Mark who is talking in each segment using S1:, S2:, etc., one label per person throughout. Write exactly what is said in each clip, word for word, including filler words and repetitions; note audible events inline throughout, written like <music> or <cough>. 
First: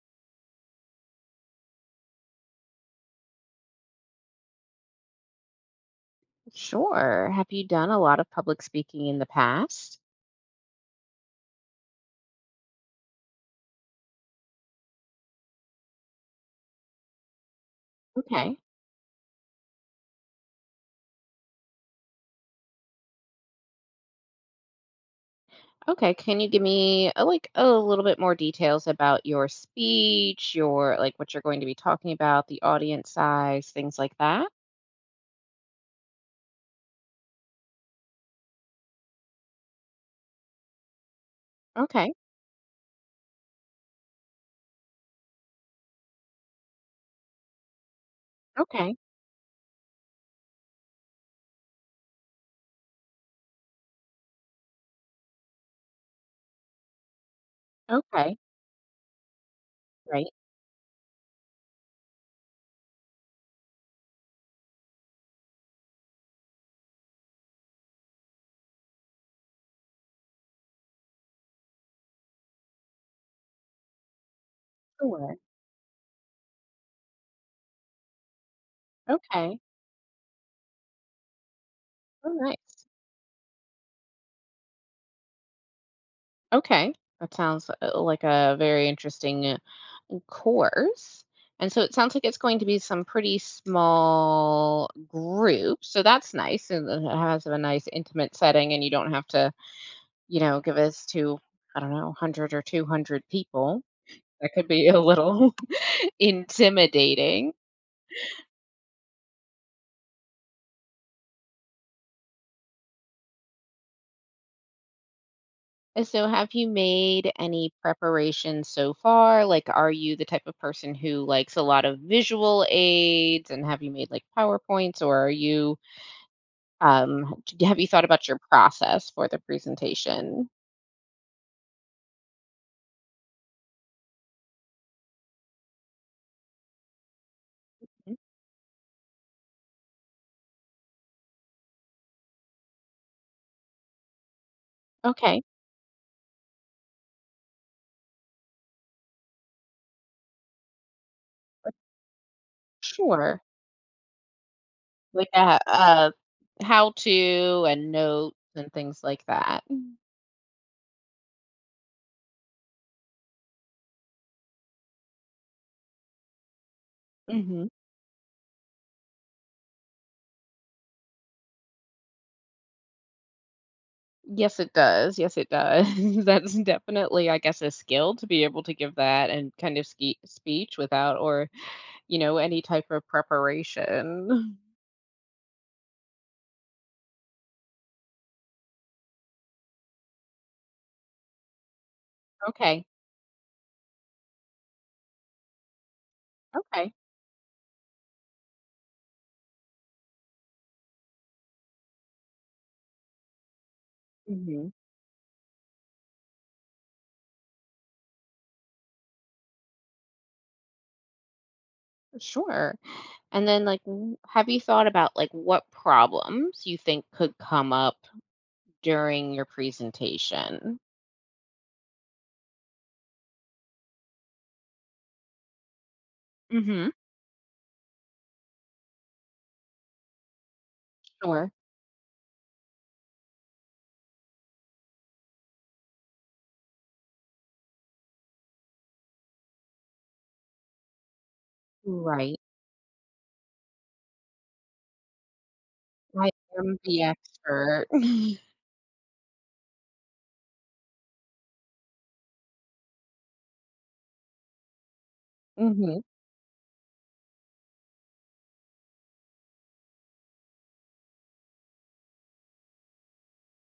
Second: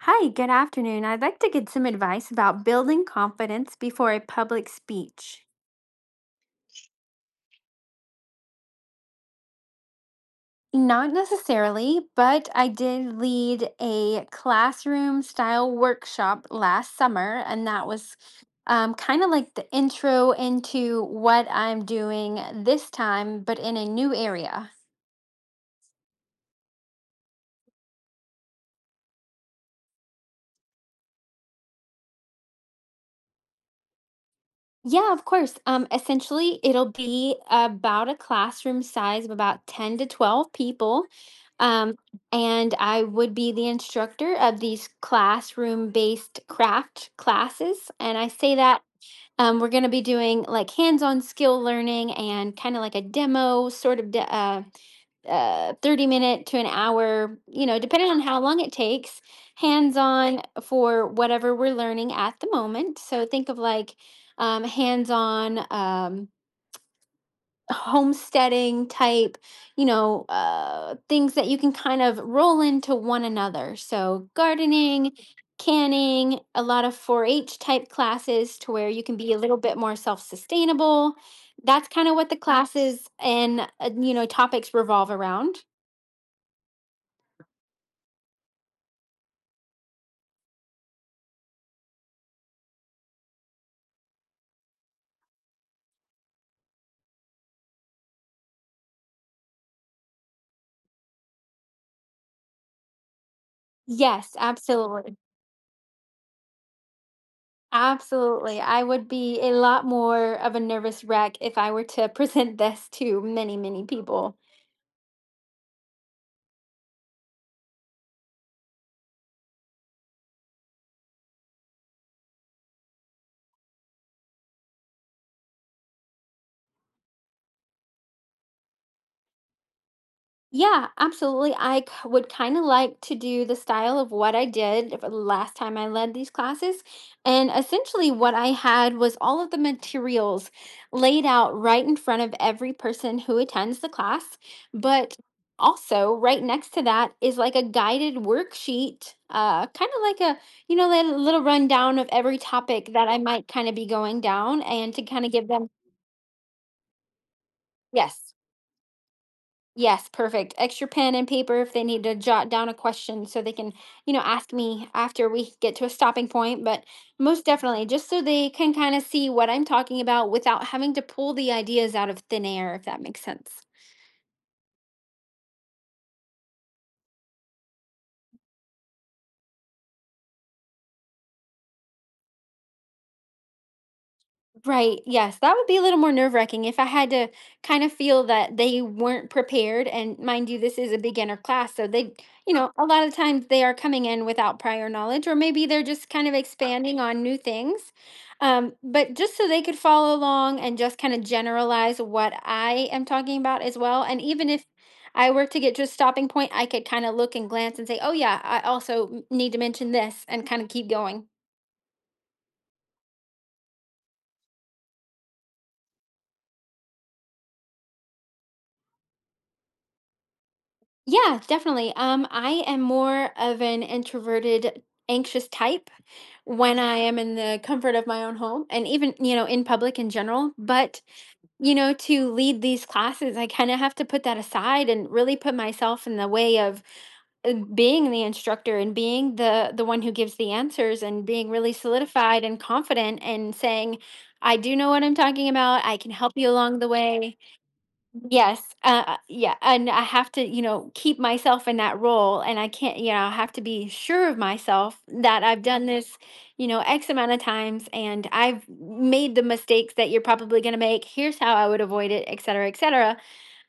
S1: Hi, good afternoon. I'd like to get some advice about building confidence before a public speech.
S2: Sure. Have you done a lot of public speaking in the past?
S1: Not necessarily, but I did lead a classroom style workshop last summer, and that was
S2: Okay.
S1: um, kind of like the intro into what I'm doing this time, but in a new area.
S2: Okay. Can you give me uh, like a little bit more details about your speech, your like what you're going to be talking about, the audience size, things like that?
S1: Yeah, of course. Um, essentially, it'll be about a classroom size of about ten to twelve people. Um,
S2: Okay.
S1: and I would be the instructor of these classroom based craft classes. And I say that
S2: Okay.
S1: um, we're going to be doing like hands on skill learning and kind of like a demo sort of. de- uh, uh thirty minute to an hour, you know, depending on
S2: Okay.
S1: how long it takes, hands
S2: Right.
S1: on, for whatever we're learning at the moment. So think of like um hands on, um homesteading type, you know, uh things that you can kind of roll into one another. So gardening,
S2: Sure.
S1: canning, a lot of 4-h type classes to where you can be a little
S2: Okay.
S1: bit more self-sustainable. That's kind of what
S2: Oh,
S1: the
S2: nice.
S1: classes and uh, you know, topics revolve around.
S2: Okay. That sounds uh, like a very interesting course. And so it sounds like it's going to be some pretty small groups. So that's nice. And it has a nice intimate setting, and you don't have to, you know, give us to, I don't know, one hundred or two hundred people.
S1: Yes,
S2: That could be a
S1: absolutely.
S2: little <laughs> intimidating.
S1: Absolutely. I would be a lot more of a nervous wreck if I were to <laughs> present this to many, many people.
S2: And so, have you made any preparations so far? Like, are you the type of person who likes a lot of visual aids? And have you made like PowerPoints, or are you Um, d have you thought about your process for the presentation?
S1: Yeah, absolutely. I k would kinda like to do the style of what I did for the last time I led these classes, and essentially
S2: Mhm.
S1: what I had was all of the materials laid out right in front of every person who attends the class, but
S2: Okay,
S1: also right next to that is like a guided worksheet, uh, kinda like a, you know, like a little rundown of every topic that I
S2: sure.
S1: might kinda be going down and to
S2: Like,
S1: kinda give
S2: a
S1: them.
S2: a how-to and
S1: Yes.
S2: notes and things like that.
S1: Yes, perfect. Extra pen and paper if they need to jot down a question so they can, you know, ask me after we get to a stopping point. But most
S2: Mhm.
S1: definitely, just so they can kind of see what I'm talking about without having to pull the ideas out of thin air, if that makes sense.
S2: Yes, it does. Yes, it does. <laughs> That's definitely, I guess, a skill to be able to give that and kind of ski speech without or, you know, any type of preparation.
S1: Right. Yes. That would be a little more nerve wracking if I had to kind of feel that they weren't prepared. And mind you, this is a beginner class. So they, you know,
S2: Okay,
S1: a lot of times they are coming in without prior knowledge, or maybe they're just kind of
S2: okay.
S1: expanding on new things. Um, but just so they could follow along and just kind of generalize what I am talking about as well. And even if
S2: Mhm.
S1: I were to get to a stopping point, I could kind of look and glance and say, oh, yeah, I also need to mention this and kind of keep going.
S2: Sure. And then, like, w have you thought about, like, what problems you think could come up during your presentation.
S1: Yeah, definitely. Um, I am more of an introverted, anxious type when
S2: Mhm.
S1: I am in the comfort of my own home and even, you know, in public in general. But,
S2: Sure.
S1: you know, to lead these classes, I kind of have to put that aside and really put myself in the way of uh, being the instructor and being the the one who gives the answers and being really
S2: Right.
S1: solidified and confident and saying, I do know what I'm talking about. I can
S2: I
S1: help you
S2: am
S1: along the
S2: the
S1: way.
S2: expert. <laughs>
S1: Yes, uh, uh, yeah, and I have to, you know, keep myself in that role, and I can't, you know, I have to be sure of myself that I've done
S2: Mhm.
S1: this, you know, X amount of times, and I've made the mistakes that you're probably going to make. Here's how I would avoid it, et cetera, et cetera.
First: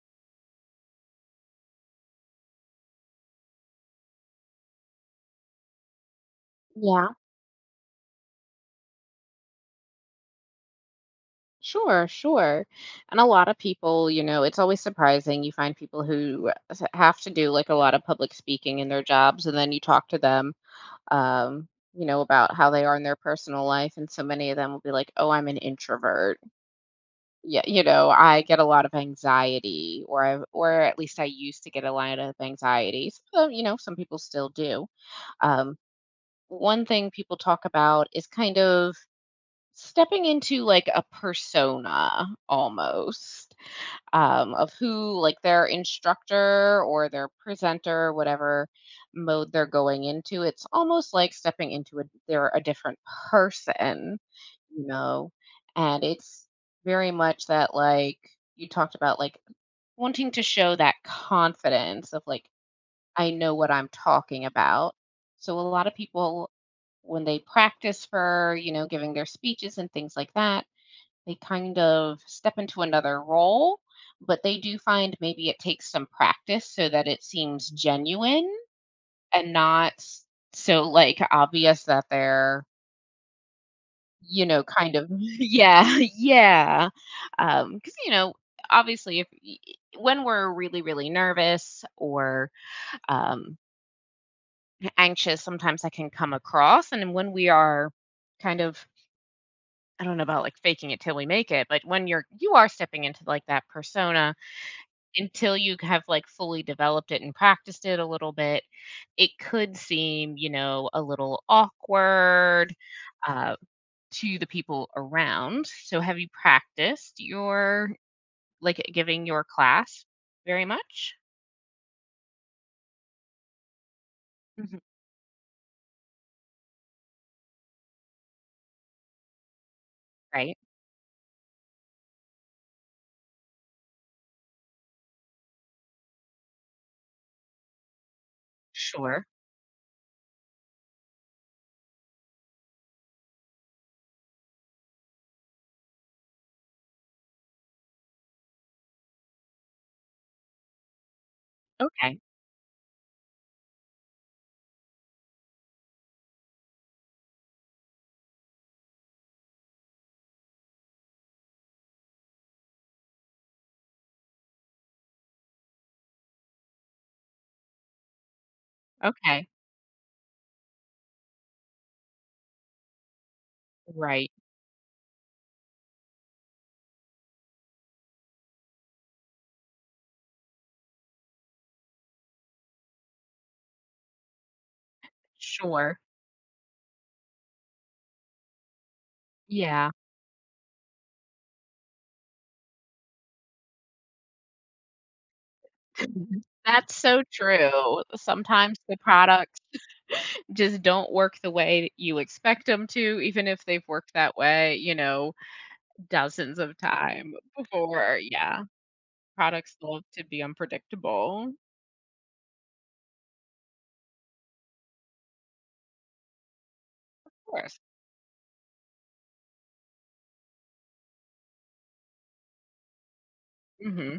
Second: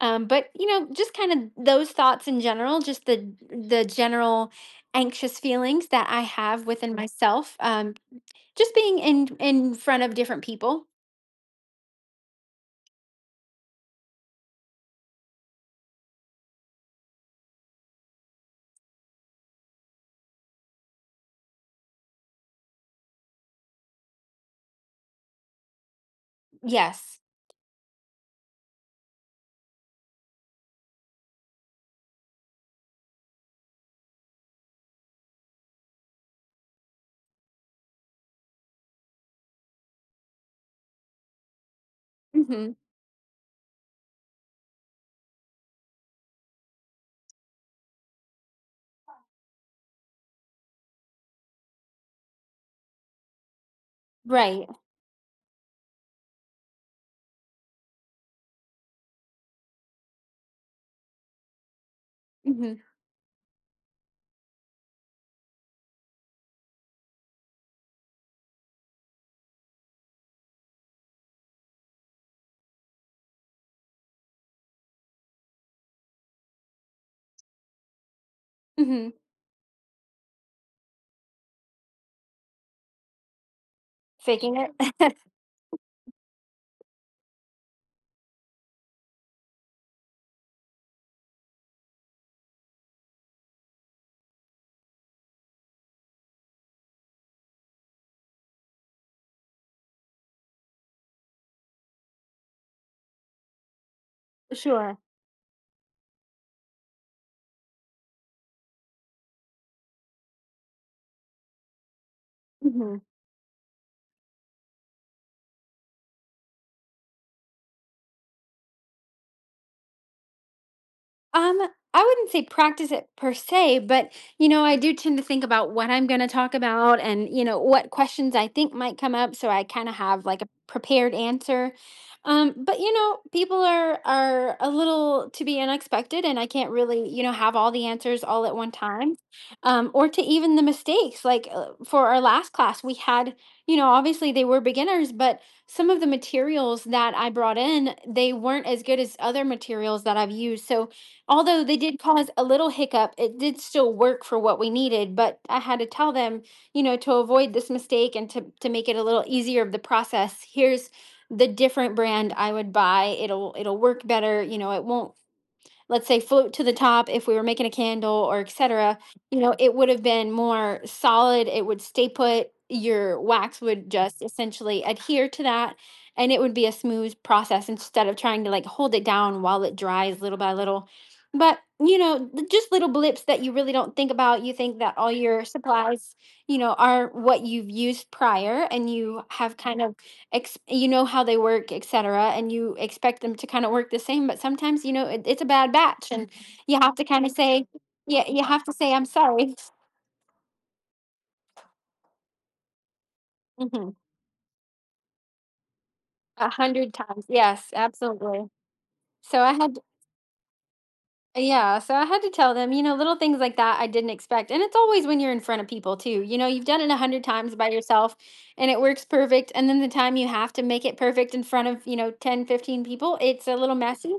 S1: Um, but you know, just kind of those thoughts in general, just the the general anxious feelings that I have within
S2: Yeah.
S1: myself, um, just being in in front of different people.
S2: Sure, sure. And a lot of people, you know, it's always surprising. You find people who s- have to do like a lot of public speaking in their jobs, and then you talk to them, um, you know, about how they are in their personal life. And so many of them will be like, oh, I'm an introvert.
S1: Yes.
S2: Yeah, you know, I get a lot of anxiety or I or at least I used to get a lot of anxiety. So, you know, some people still do. Um, One thing people talk about is kind of stepping into like a persona
S1: Hmm.
S2: almost, um, of who like their instructor or their presenter, whatever mode they're going into. It's almost like stepping into a they're a different person
S1: Right.
S2: you know and it's very much that, like, you talked about, like, wanting to show that confidence of, like,
S1: Hmm.
S2: I know what I'm talking about. So a lot of people when they practice for, you know giving their speeches and things like that, they kind of step into another role, but they do find maybe it takes some practice so that it seems genuine,
S1: Hmm.
S2: and not s- so like obvious that they're, you
S1: Faking
S2: know, kind of <laughs>
S1: it?
S2: yeah, <laughs> yeah. Because, you know, obviously if y- when we're really, really nervous or um anxious, sometimes that can come across, and then when we are kind of, I don't know about like faking it till we make it, but when you're you are stepping into like that persona
S1: <laughs> Sure.
S2: until you have, like, fully developed it and practiced it a little bit, it could seem, you know, a little awkward,
S1: Mhm.
S2: uh, to the people around. So have you practiced your like, giving your class very much?
S1: Um, I wouldn't say practice it per se, but you know, I
S2: Mhm.
S1: do tend to think about what I'm going to talk about and you know what questions I think might come up, so I kind of have like a
S2: Right.
S1: prepared answer. Um, but you know, people are are a little to be unexpected, and I can't really, you know, have all the answers all at one time,
S2: Sure.
S1: um, or to even the mistakes. Like uh, for our last class, we had, you know, obviously they were beginners, but some of the materials that I brought in, they weren't as good as other materials that I've used, so although they did
S2: Okay.
S1: cause a little hiccup, it did still work for what we needed. But I had to tell them, you know, to avoid this mistake and to, to make it a little easier of the process, here's the different brand I would buy. It'll it'll work better. You know, it won't, let's say, float to the top if we were making a candle or etc. You
S2: Okay.
S1: know, it would have been more solid, it would stay put, your wax would just
S2: Right.
S1: essentially adhere to that, and it would be a smooth process instead of trying to like hold it down while it dries little by little. But you know, th- just little blips that you really don't think about. You think that all your
S2: Sure.
S1: supplies, you know, are what you've used prior and you have kind
S2: Yeah.
S1: of ex- you know how they work, et cetera, and you expect them to kind of work the same. But sometimes, you know, it, it's a bad batch, and
S2: <laughs>
S1: you
S2: That's
S1: have to
S2: so
S1: kind of say,
S2: true.
S1: yeah, you have to
S2: Sometimes
S1: say,
S2: the
S1: I'm sorry.
S2: products just don't work the way you expect them to, even if they've
S1: Mhm.
S2: worked that way, you know?
S1: A
S2: Dozens of
S1: hundred times.
S2: time
S1: Yes,
S2: before,
S1: absolutely.
S2: yeah,
S1: So I
S2: products
S1: had,
S2: love to be unpredictable.
S1: yeah, so I had to tell them, you know, little things like that I didn't expect, and it's always when you're in front of people too. You know, you've done it a hundred
S2: Of
S1: times by
S2: course.
S1: yourself, and it works perfect, and then the time you have to make it perfect in front of, you know, ten, fifteen people, it's a little messy.
S2: Mhm.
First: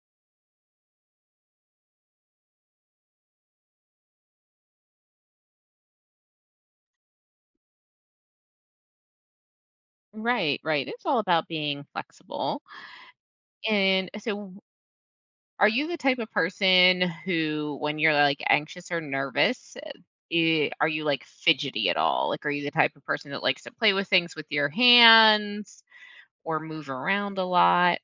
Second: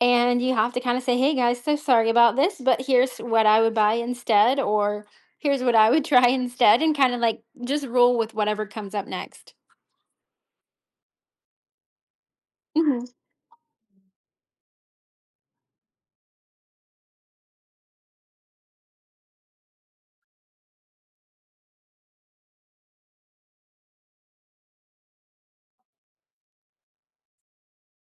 S1: And you have to kind of say, hey guys, so sorry about this, but here's what I would buy instead, or here's what I would <laughs> try instead, and kind of like just roll with whatever comes up next.
S2: Right, right, it's all about being flexible,
S1: Mhm.
S2: and so are you the type of person who, when you're, like, anxious or nervous, eh, are you, like, fidgety at all? Like, are you the type of person that likes to play with things with your hands or move around a lot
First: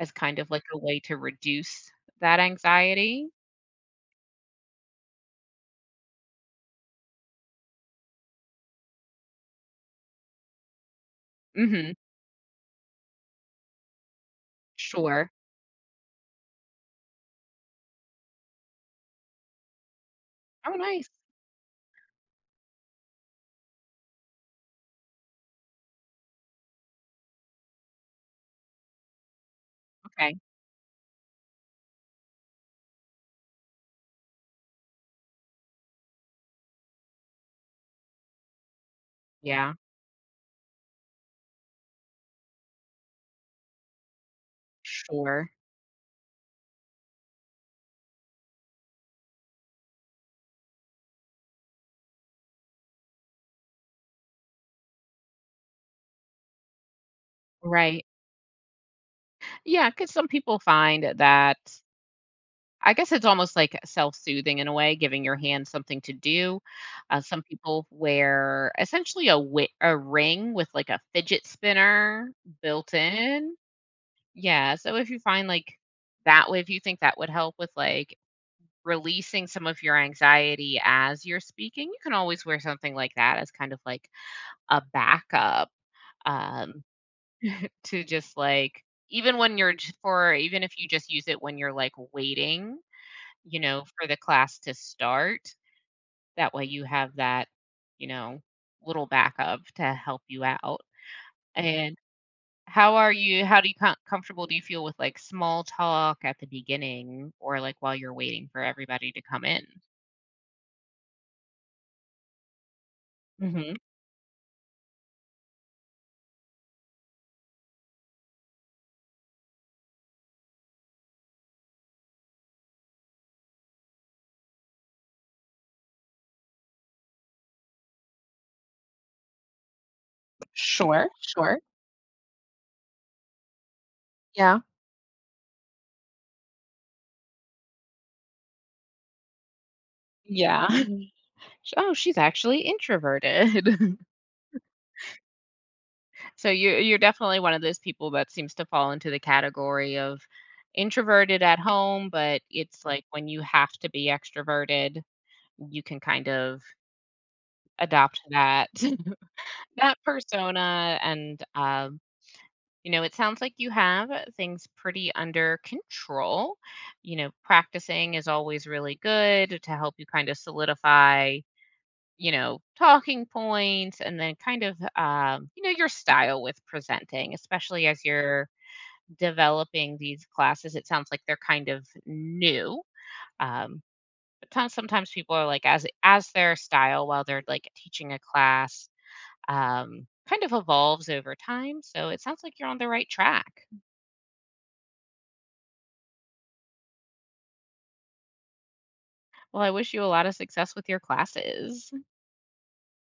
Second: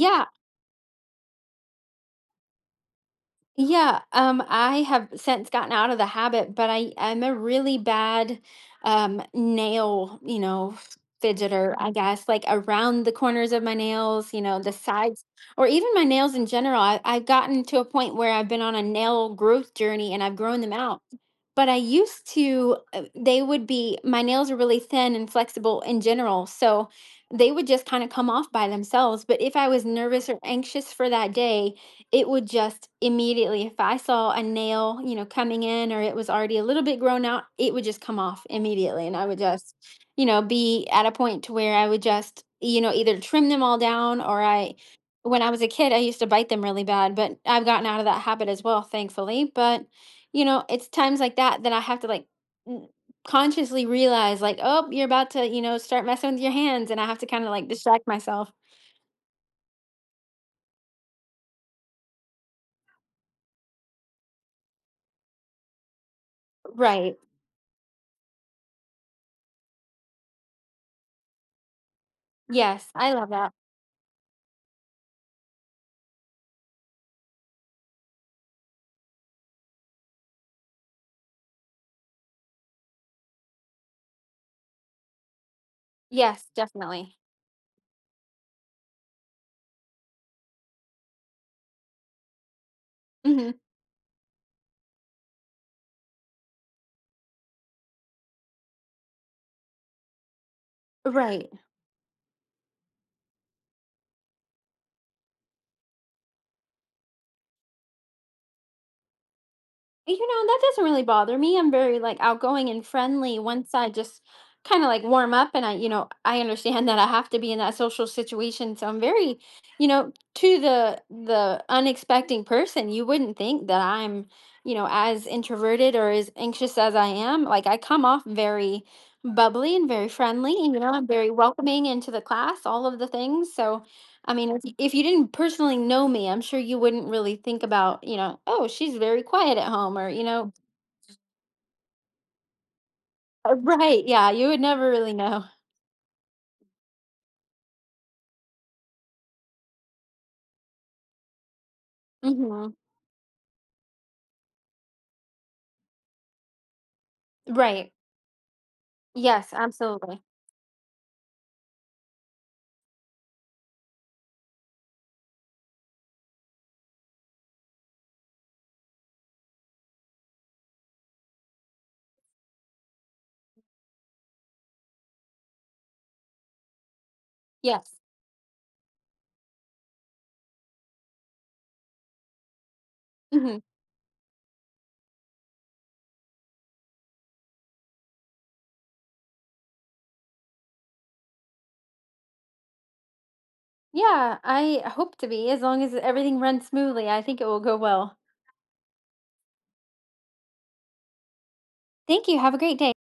S2: as kind of like a way to reduce that anxiety?
S1: yeah. Um, I have since gotten out of the habit, but I I'm a really bad um nail, you know, fidgeter, I
S2: Mhm.
S1: guess, like around the corners of my nails, you know, the sides
S2: Sure.
S1: or even my nails in general. I, I've gotten to a point where I've been on a nail growth journey and I've grown
S2: Oh,
S1: them out,
S2: nice.
S1: but I used to, uh, they would be, my nails are really thin and flexible in general. So they would just kind of come off by themselves. But if I was nervous
S2: Okay.
S1: or anxious for that day, it would just immediately, if I saw a nail, you know, coming in or it was already a little bit grown out, it would just come off immediately. And I would
S2: Yeah.
S1: just, you know, be at a point to where I would just, you know, either trim them all down or I, when
S2: Sure.
S1: I was a kid, I used to bite them really bad, but I've gotten out of that habit as well, thankfully. But you know, it's times like that that I have to, like, n consciously realize, like, "Oh, you're about to, you know, start messing with your hands," and I have to kinda, like,
S2: Right.
S1: distract myself.
S2: Yeah. Cause some people find that, I guess, it's almost like self-soothing in a way, giving your hand something to do.
S1: Right.
S2: Uh, some people wear essentially a wi a ring with, like, a fidget spinner
S1: Yes,
S2: built
S1: I love that.
S2: in. Yeah, so if you find, like, that way if you think that would help with, like, releasing some of your anxiety as you're speaking, you can always wear something like that as kind of like a backup,
S1: Yes,
S2: um,
S1: definitely.
S2: to just like even when you're j- for even if you just use it when you're like waiting,
S1: Mhm.
S2: you know, for the class to start, that way you have that, you know, little backup to help you out.
S1: Right.
S2: And how are you how do you com- comfortable do you feel with like small talk at the beginning or like while you're waiting for everybody to come in?
S1: You know, that doesn't really bother me. I'm very like outgoing and friendly once
S2: Mhm.
S1: I just kind of like warm up and I, you know, I understand that I have to be in that social situation. So I'm very, you know, to the the unexpecting person, you wouldn't think that I'm, you know, as introverted or as anxious as I am. Like I come off very bubbly and very friendly, you know, I'm
S2: Sure,
S1: very
S2: sure.
S1: welcoming into the class, all of the things. So I mean,
S2: Yeah.
S1: if if you didn't personally know me, I'm sure you wouldn't really think about, you know, "Oh, she's very quiet at home," or, you know.
S2: Yeah. <laughs> Oh, she's actually
S1: Uh,
S2: introverted.
S1: right,
S2: <laughs>
S1: yeah, you would never really know.
S2: So you're you're definitely one of those people that seems to fall into the category of introverted at home, but
S1: Mhm.
S2: it's like when you have to be extroverted, you can kind of
S1: Right.
S2: adopt that
S1: Yes,
S2: <laughs> that
S1: absolutely.
S2: persona. And um, you know, it sounds like you have things pretty under control. You know, practicing is always really good to help you kind of solidify, you know talking points, and then kind of, um, you know your style with presenting, especially
S1: Yes.
S2: as you're developing these classes. It sounds like they're kind of new.
S1: Mhm.
S2: Um, but ton- sometimes people are like as as their style while they're like teaching a class, um, kind of evolves over time. So it sounds like you're on the right track.
S1: Yeah, I hope to be, as long as everything runs smoothly, I think it will go well.
S2: Well, I wish you a lot of success with your classes.
S1: Thank you, have a great day.